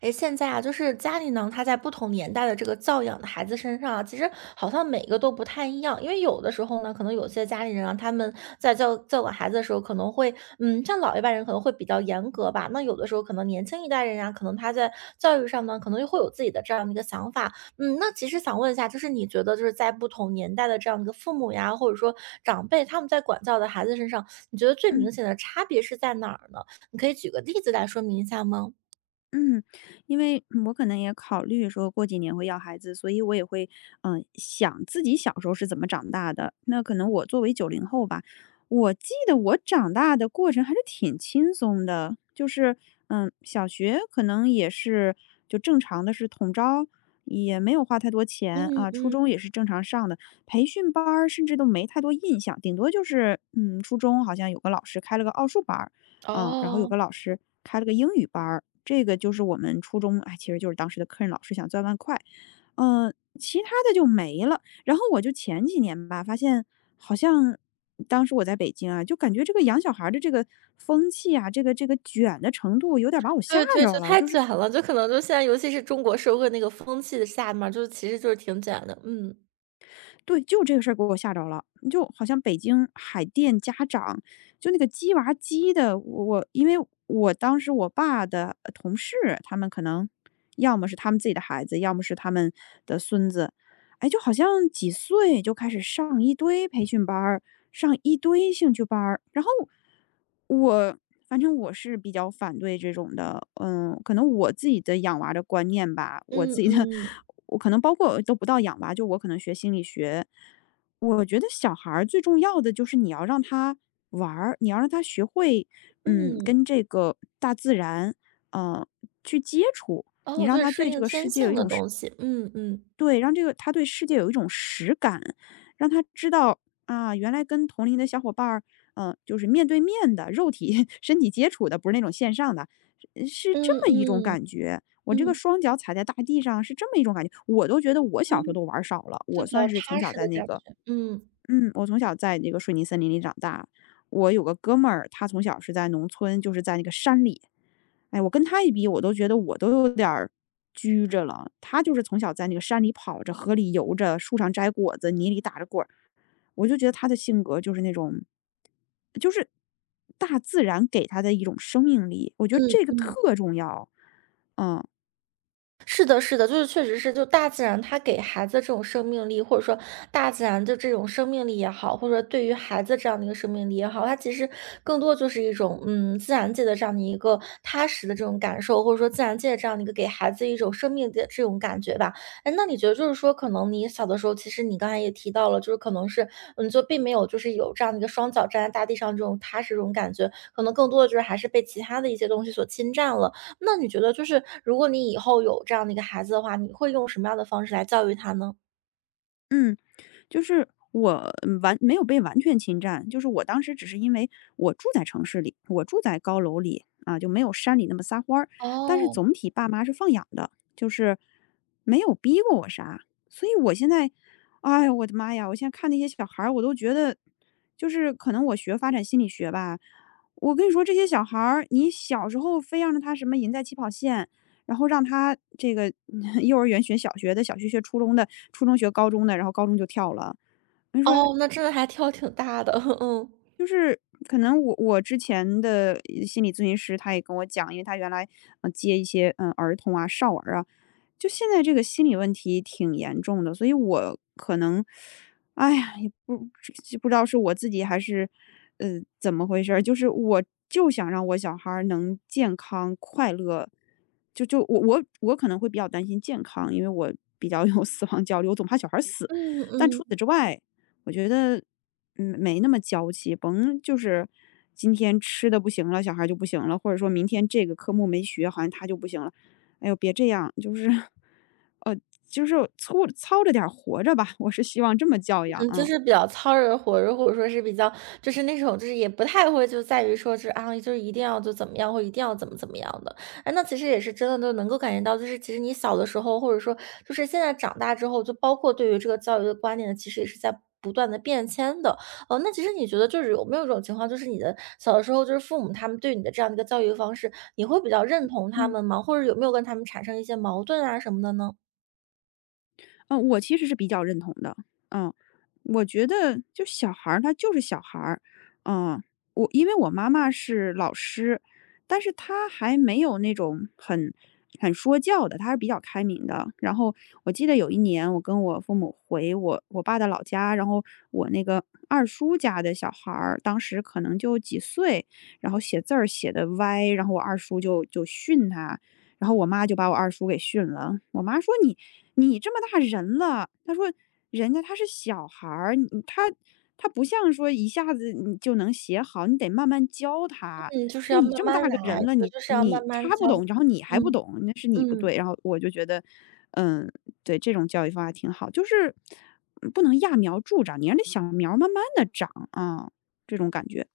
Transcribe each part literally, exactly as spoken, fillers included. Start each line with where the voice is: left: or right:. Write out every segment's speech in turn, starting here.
right: 诶，现在啊，就是家里呢，他在不同年代的这个教养的孩子身上啊，其实好像每个都不太一样。因为有的时候呢，可能有些家里人啊，他们在教教管孩子的时候，可能会，嗯，像老一辈人可能会比较严格吧。那有的时候可能年轻一代人啊，可能他在教育上呢，可能又会有自己的这样的一个想法。嗯，那其实想问一下，就是你觉得就是在不同年代的这样的一个父母呀，或者说长辈，他们在管教的孩子身上，你觉得最明
left: 嗯
right: 显的差别是在哪儿呢？你可以举个例子来说明一下吗？
left: 嗯，因为嗯我可能也考虑说过几年会要孩子，所以我也会嗯、呃想自己小时候是怎么长大的。那可能我作为九零后吧，我记得我长大的过程还是挺轻松的，就是嗯小学可能也是就正常的是统招，也没有花太多钱
right: 嗯
left: 啊，初
right: 嗯。
left: 中也是正常上的，培训班儿甚至都没太多印象，顶多就是嗯初中好像有个老师开了个奥数班啊，然后有
right: 哦。
left: 个老师开了个英语班儿，这个就是我们初中哎，其实就是当时的客人老师想赚外快，嗯，其他的就没了。然后我就前几年吧，发现好像当时我在北京啊，就感觉这个养小孩儿的这个风气啊，这个这个卷的程度有点儿把我吓
right: 对对，
left: 着
right: 就
left: 了，
right: 太
left: 就是
right: 卷了，就可能就现在尤其是中国社会那个风气的下面儿就是其实就是挺卷的，嗯。
left: 对，就这个事儿给我吓着了。就好像北京海淀家长，就那个鸡娃鸡的，我我因为我当时我爸的呃同事，他们可能要么是他们自己的孩子，要么是他们的孙子，哎，就好像几岁就开始上一堆培训班儿，上一堆兴趣班儿。然后我反正我是比较反对这种的，嗯，可能我自己的养娃的观念吧，我
right: 嗯
left: 自己的，
right: 嗯。
left: 我可能包括都不到养娃，就我可能学心理学，我觉得小孩儿最重要的就是你要让他玩儿，你要让他学会，嗯，
right: 嗯。
left: 跟这个大自然，呃，去接触，你
right: 哦，就
left: 让
right: 是
left: 他
right: 顺
left: 对这
right: 应
left: 个世
right: 天
left: 界有
right: 性
left: 一
right: 的
left: 种
right: 东西，嗯嗯。
left: 对，让这个他对世界有一种实感，让他知道啊，原来跟同龄的小伙伴儿，呃，就是面对面的肉体 身体接触的，不是那种线上的，是是这
right: 嗯
left: 么一种
right: 嗯。
left: 感觉。我这个
right: 嗯。
left: 双脚踩在大地上是这么一种感觉，我都觉得我小时候
right: 嗯。
left: 都玩儿少了。
right: 就
left: 我
right: 比较
left: 算是从
right: 踏
left: 小
right: 实
left: 在
right: 的
left: 那
right: 感
left: 个，
right: 觉，嗯，
left: 嗯，我从小在那个水泥森林里长大。我有个哥们儿，他从小是在农村，就是在那个山里。哎，我跟他一比，我都觉得我都有点儿拘着了。他就是从小在那个山里跑着、河里游着、树上摘果子、泥里打着滚儿，我就觉得他的性格就是那种，就是大自然给他的一种生命力，我觉得这个
right: 嗯。
left: 特重要。嗯
right: 是的，是的，就是确实是，就大自然它给孩子这种生命力，或者说大自然的这种生命力也好，或者说对于孩子这样的一个生命力也好，它其实更多就是一种嗯自然界的这样的一个踏实的这种感受，或者说自然界的这样的一个给孩子一种生命的这种感觉吧。哎，那你觉得就是说，可能你小的时候，其实你刚才也提到了，就是可能是嗯，就并没有就是有这样的一个双脚站在大地上这种踏实这种感觉，可能更多的就是还是被其他的一些东西所侵占了。那你觉得就是如果你以后有这样的一个孩子的话，你会用什么样的方式来教育他呢？
left: 嗯。就是我嗯完没有被完全侵占，就是我当时只是因为我住在城市里，我住在高楼里啊，就没有山里那么撒欢儿。但是
right: 哦。
left: 总体爸妈是放养的，就是没有逼过我啥。所以我现在，哎呀，我的妈呀！我现在看那些小孩儿，我都觉得，就是可能我学发展心理学吧，我跟你说，这些小孩儿，你小时候非要让他什么赢在起跑线，然后让他这个嗯 幼儿园学小学的，小学学初中的，初中学高中的，然后高中就跳了。我跟你说，
right: 哦，那真的还挑挺大的，嗯。
left: 就是可能我我之前的呃心理咨询师他也跟我讲，因为他原来嗯呃接一些嗯儿童啊、少儿啊，就现在这个心理问题挺严重的，所以我可能，哎呀，也不不知道是我自己还是，呃，怎么回事儿，就是我就想让我小孩儿能健康快乐，就就我我我可能会比较担心健康，因为我比较 有死亡焦虑，我总怕小孩儿死。
right: 嗯
left: 但
right: 嗯。
left: 除此之外，我觉得，嗯，没那么娇气，甭就是今天吃的不行了，小孩儿就不行了，或者说明天这个科目没学，好像他就不行了。哎呦，别这样，就是，呃，就是粗糙着点儿活着吧，我是希望这么教养
right: 嗯，就
left: 啊，
right: 是比较糙热火热，或者说是比较就是那种就是也不太会就在于说是啊，就是一定要就怎么样，或一定要怎么怎么样的。哎，那其实也是真的都能够感觉到，就是其实你小的时候，或者说就是现在长大之后，就包括对于这个教育的观念，其实也是在。不断的变迁的，哦，那其实你觉得就是有没有一种情况，就是你的小的时候，就是父母他们对你的这样的一个教育方式，你会比较认同他
left: 嗯。
right: 们吗？或者有没有跟他们产生一些矛盾啊什么的呢？
left: 嗯，呃我其实是比较认同的，嗯，我觉得就小孩儿他就是小孩儿，嗯，我因为我妈妈是老师，但是她还没有那种很很说教的，她是比较开明的。然后我记得有一年，我跟我父母回我我爸的老家，然后我那个二叔家的小孩儿，当时可能就几岁，然后写字儿写的歪，然后我二叔就就训他，然后我妈就把我二叔给训了。我妈说你你这么大人了，他说人家他是小孩儿，你他他不像说一下子你就能写好，你得慢慢教他。
right: 嗯，就是
left: 说
right: 要
left: 你
right: 慢
left: 这么
right: 慢
left: 大个
right: 来，
left: 人了，
right: 对，
left: 你
right: 就是要
left: 你
right: 慢慢
left: 他不
right: 教，
left: 懂，然后你还不
right: 嗯。
left: 懂，那是你不
right: 嗯，
left: 对。然后我就觉得，嗯，对这种教育方法挺好，就是嗯不能揠苗助长，你让那小苗慢慢的长啊，这种感觉。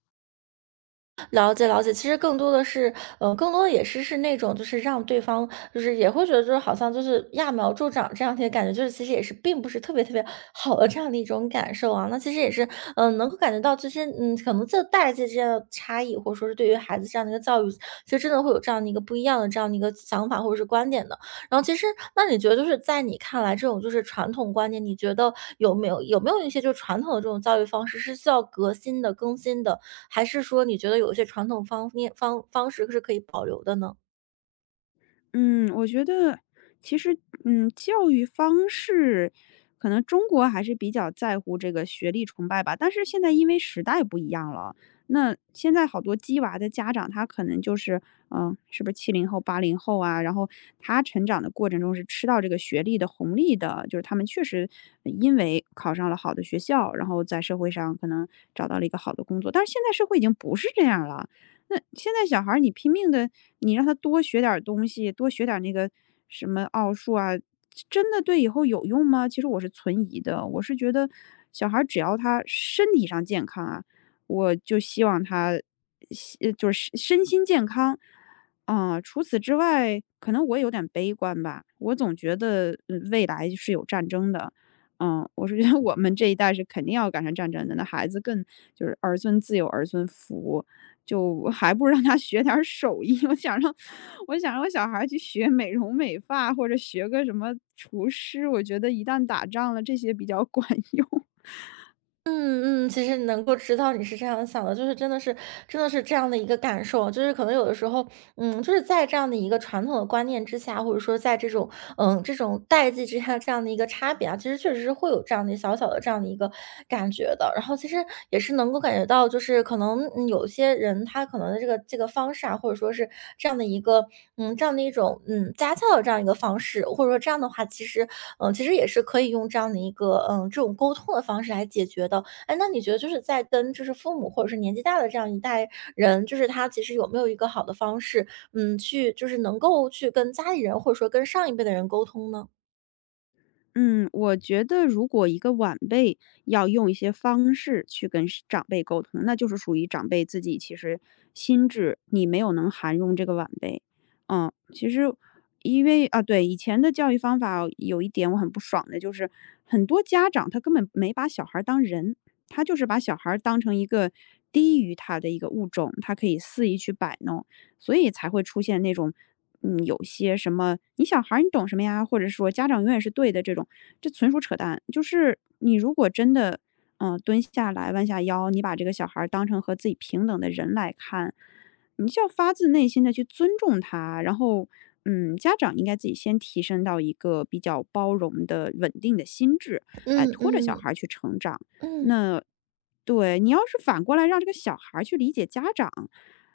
right: 了解了解。其实更多的是，嗯，更多的也是是那种，就是让对方就是也会觉得，就是好像就是揠苗助长这样的一个感觉，就是其实也是并不是特别特别好的这样的一种感受啊。那其实也是，嗯、能够感觉到，其实嗯，可能这代际之间的差异，或者说是对于孩子这样的一个教育，其实真的会有这样的一个不一样的这样的一个想法或者是观点的。然后其实，那你觉得就是在你看来，这种就是传统观念，你觉得有没有有没有一些就传统的这种教育方式是需要革新的、更新的？还是说你觉得有一些传统方面方方式是可以保留的呢？
left: 嗯，我觉得其实，嗯，教育方式，可能中国还是比较在乎这个学历崇拜吧。但是现在因为时代不一样了，那现在好多鸡娃的家长，他可能就是，嗯、是不是七零后、八零后啊？然后他成长的过程中是吃到这个学历的红利的，就是他们确实因为考上了好的学校，然后在社会上可能找到了一个好的工作。但是现在社会已经不是这样了。那现在小孩儿你拼命的。你让他多学点儿东西，多学点儿那个什么奥数啊，真的对以后有用吗？其实我是存疑的。我是觉得小孩儿只要他身体上健康啊，我就希望他西就是身心健康。啊、除此之外，可能我有点悲观吧。我总觉得嗯未来是有战争的，嗯，我是觉得我们这一代是肯定要赶上战争的，那孩子更就是儿孙自有儿孙福，就还不如让他学点儿手艺，我想让我想让我小孩儿去学美容美发，或者学个什么厨师，我觉得一旦打仗了，这些比较管 用。
right: 嗯嗯，其实能够知道你是这样想的，就是真的是真的是这样的一个感受，就是可能有的时候，嗯，就是在这样的一个传统的观念之下，或者说在这种嗯这种代际之下这样的一个差别啊，其实确实是会有这样的小小的这样的一个感觉的。然后其实也是能够感觉到，就是可能嗯有些人他可能的这个这个方式啊，或者说是这样的一个嗯这样的一种嗯家教的这样一个方式，或者说这样的话，其实嗯其实也是可以用这样的一个嗯这种沟通的方式来解决的。哎，那你觉得就是在跟就是父母或者是年纪大的这样一代人，就是他其实有没有一个好的方式？嗯，去就是能够去跟家里人，或者说跟上一辈的人沟通呢？
left: 嗯，我觉得如果一个晚辈要用一些方式去跟是长辈沟通，那就是属于长辈自己其实心智你没有能涵容这个晚辈。嗯，其实因为啊，对，以前的教育方法有一点我很不爽的，就是很多家长他根本没把小孩儿当人，他就是把小孩儿当成一个低于他的一个物种，他可以肆意去摆弄。所以才会出现那种，嗯，有些什么"你小孩儿你懂什么呀"，或者说"家长永远是对的"这种，这纯属扯淡。就是你如果真的，嗯、蹲下来弯下腰，你把这个小孩儿当成和自己平等的人来看，你就要发自内心的去尊重他，然后。嗯，家长应该自己先提升到一个比较包容的、稳定的心智，来
right: 嗯
left: 拖着小
right: 嗯
left: 孩儿去成长。
right: 嗯
left: 那对你要是反过来让这个小孩儿去理解家长，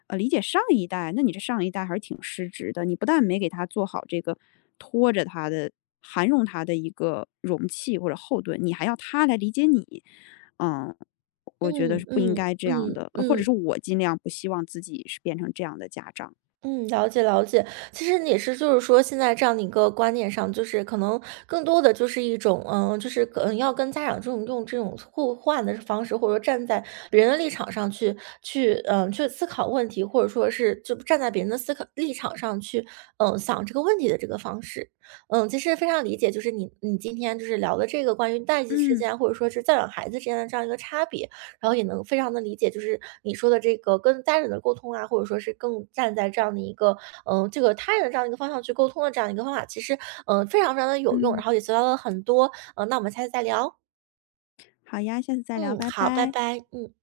left: 呃，理解上一代，那你这上一代还是挺失职的。你不但没给他做好这个拖着他的、涵容他的一个容器或者后盾，你还要他来理解你，嗯，我觉得
right: 嗯
left: 是不应
right: 嗯
left: 该这样
right: 嗯
left: 的，呃或
right: 嗯
left: 者
right: 嗯
left: 是我尽量不希望自己是变成这样的家长。
right: 嗯，了解了解。其实你也是，就是说现在这样的一个观念上，就是可能更多的就是一种，嗯，就是可能要跟家长这种用这种互换的方式，或者说站在别人的立场上去去，嗯，去思考问题，或者说是就站在别人的思考立场上去，嗯，想这个问题的这个方式。嗯，其实非常理解，就是你你今天就是聊的这个关于代际之
left: 嗯
right: 间，或者说是教养孩子之间的这样一个差别。然后也能非常的理解，就是你说的这个跟家人的沟通啊，或者说是更站在这样的一个，嗯，呃这个他人的这样的一个方向去沟通的这样一个方法，其实，嗯呃非常非常的有用，然
left: 嗯，
right: 后也学到了很多，嗯，那我们下次再聊。
left: 好呀，下次再聊，
right: 嗯，
left: 拜
right: 好，拜
left: 拜。
right: 拜，嗯。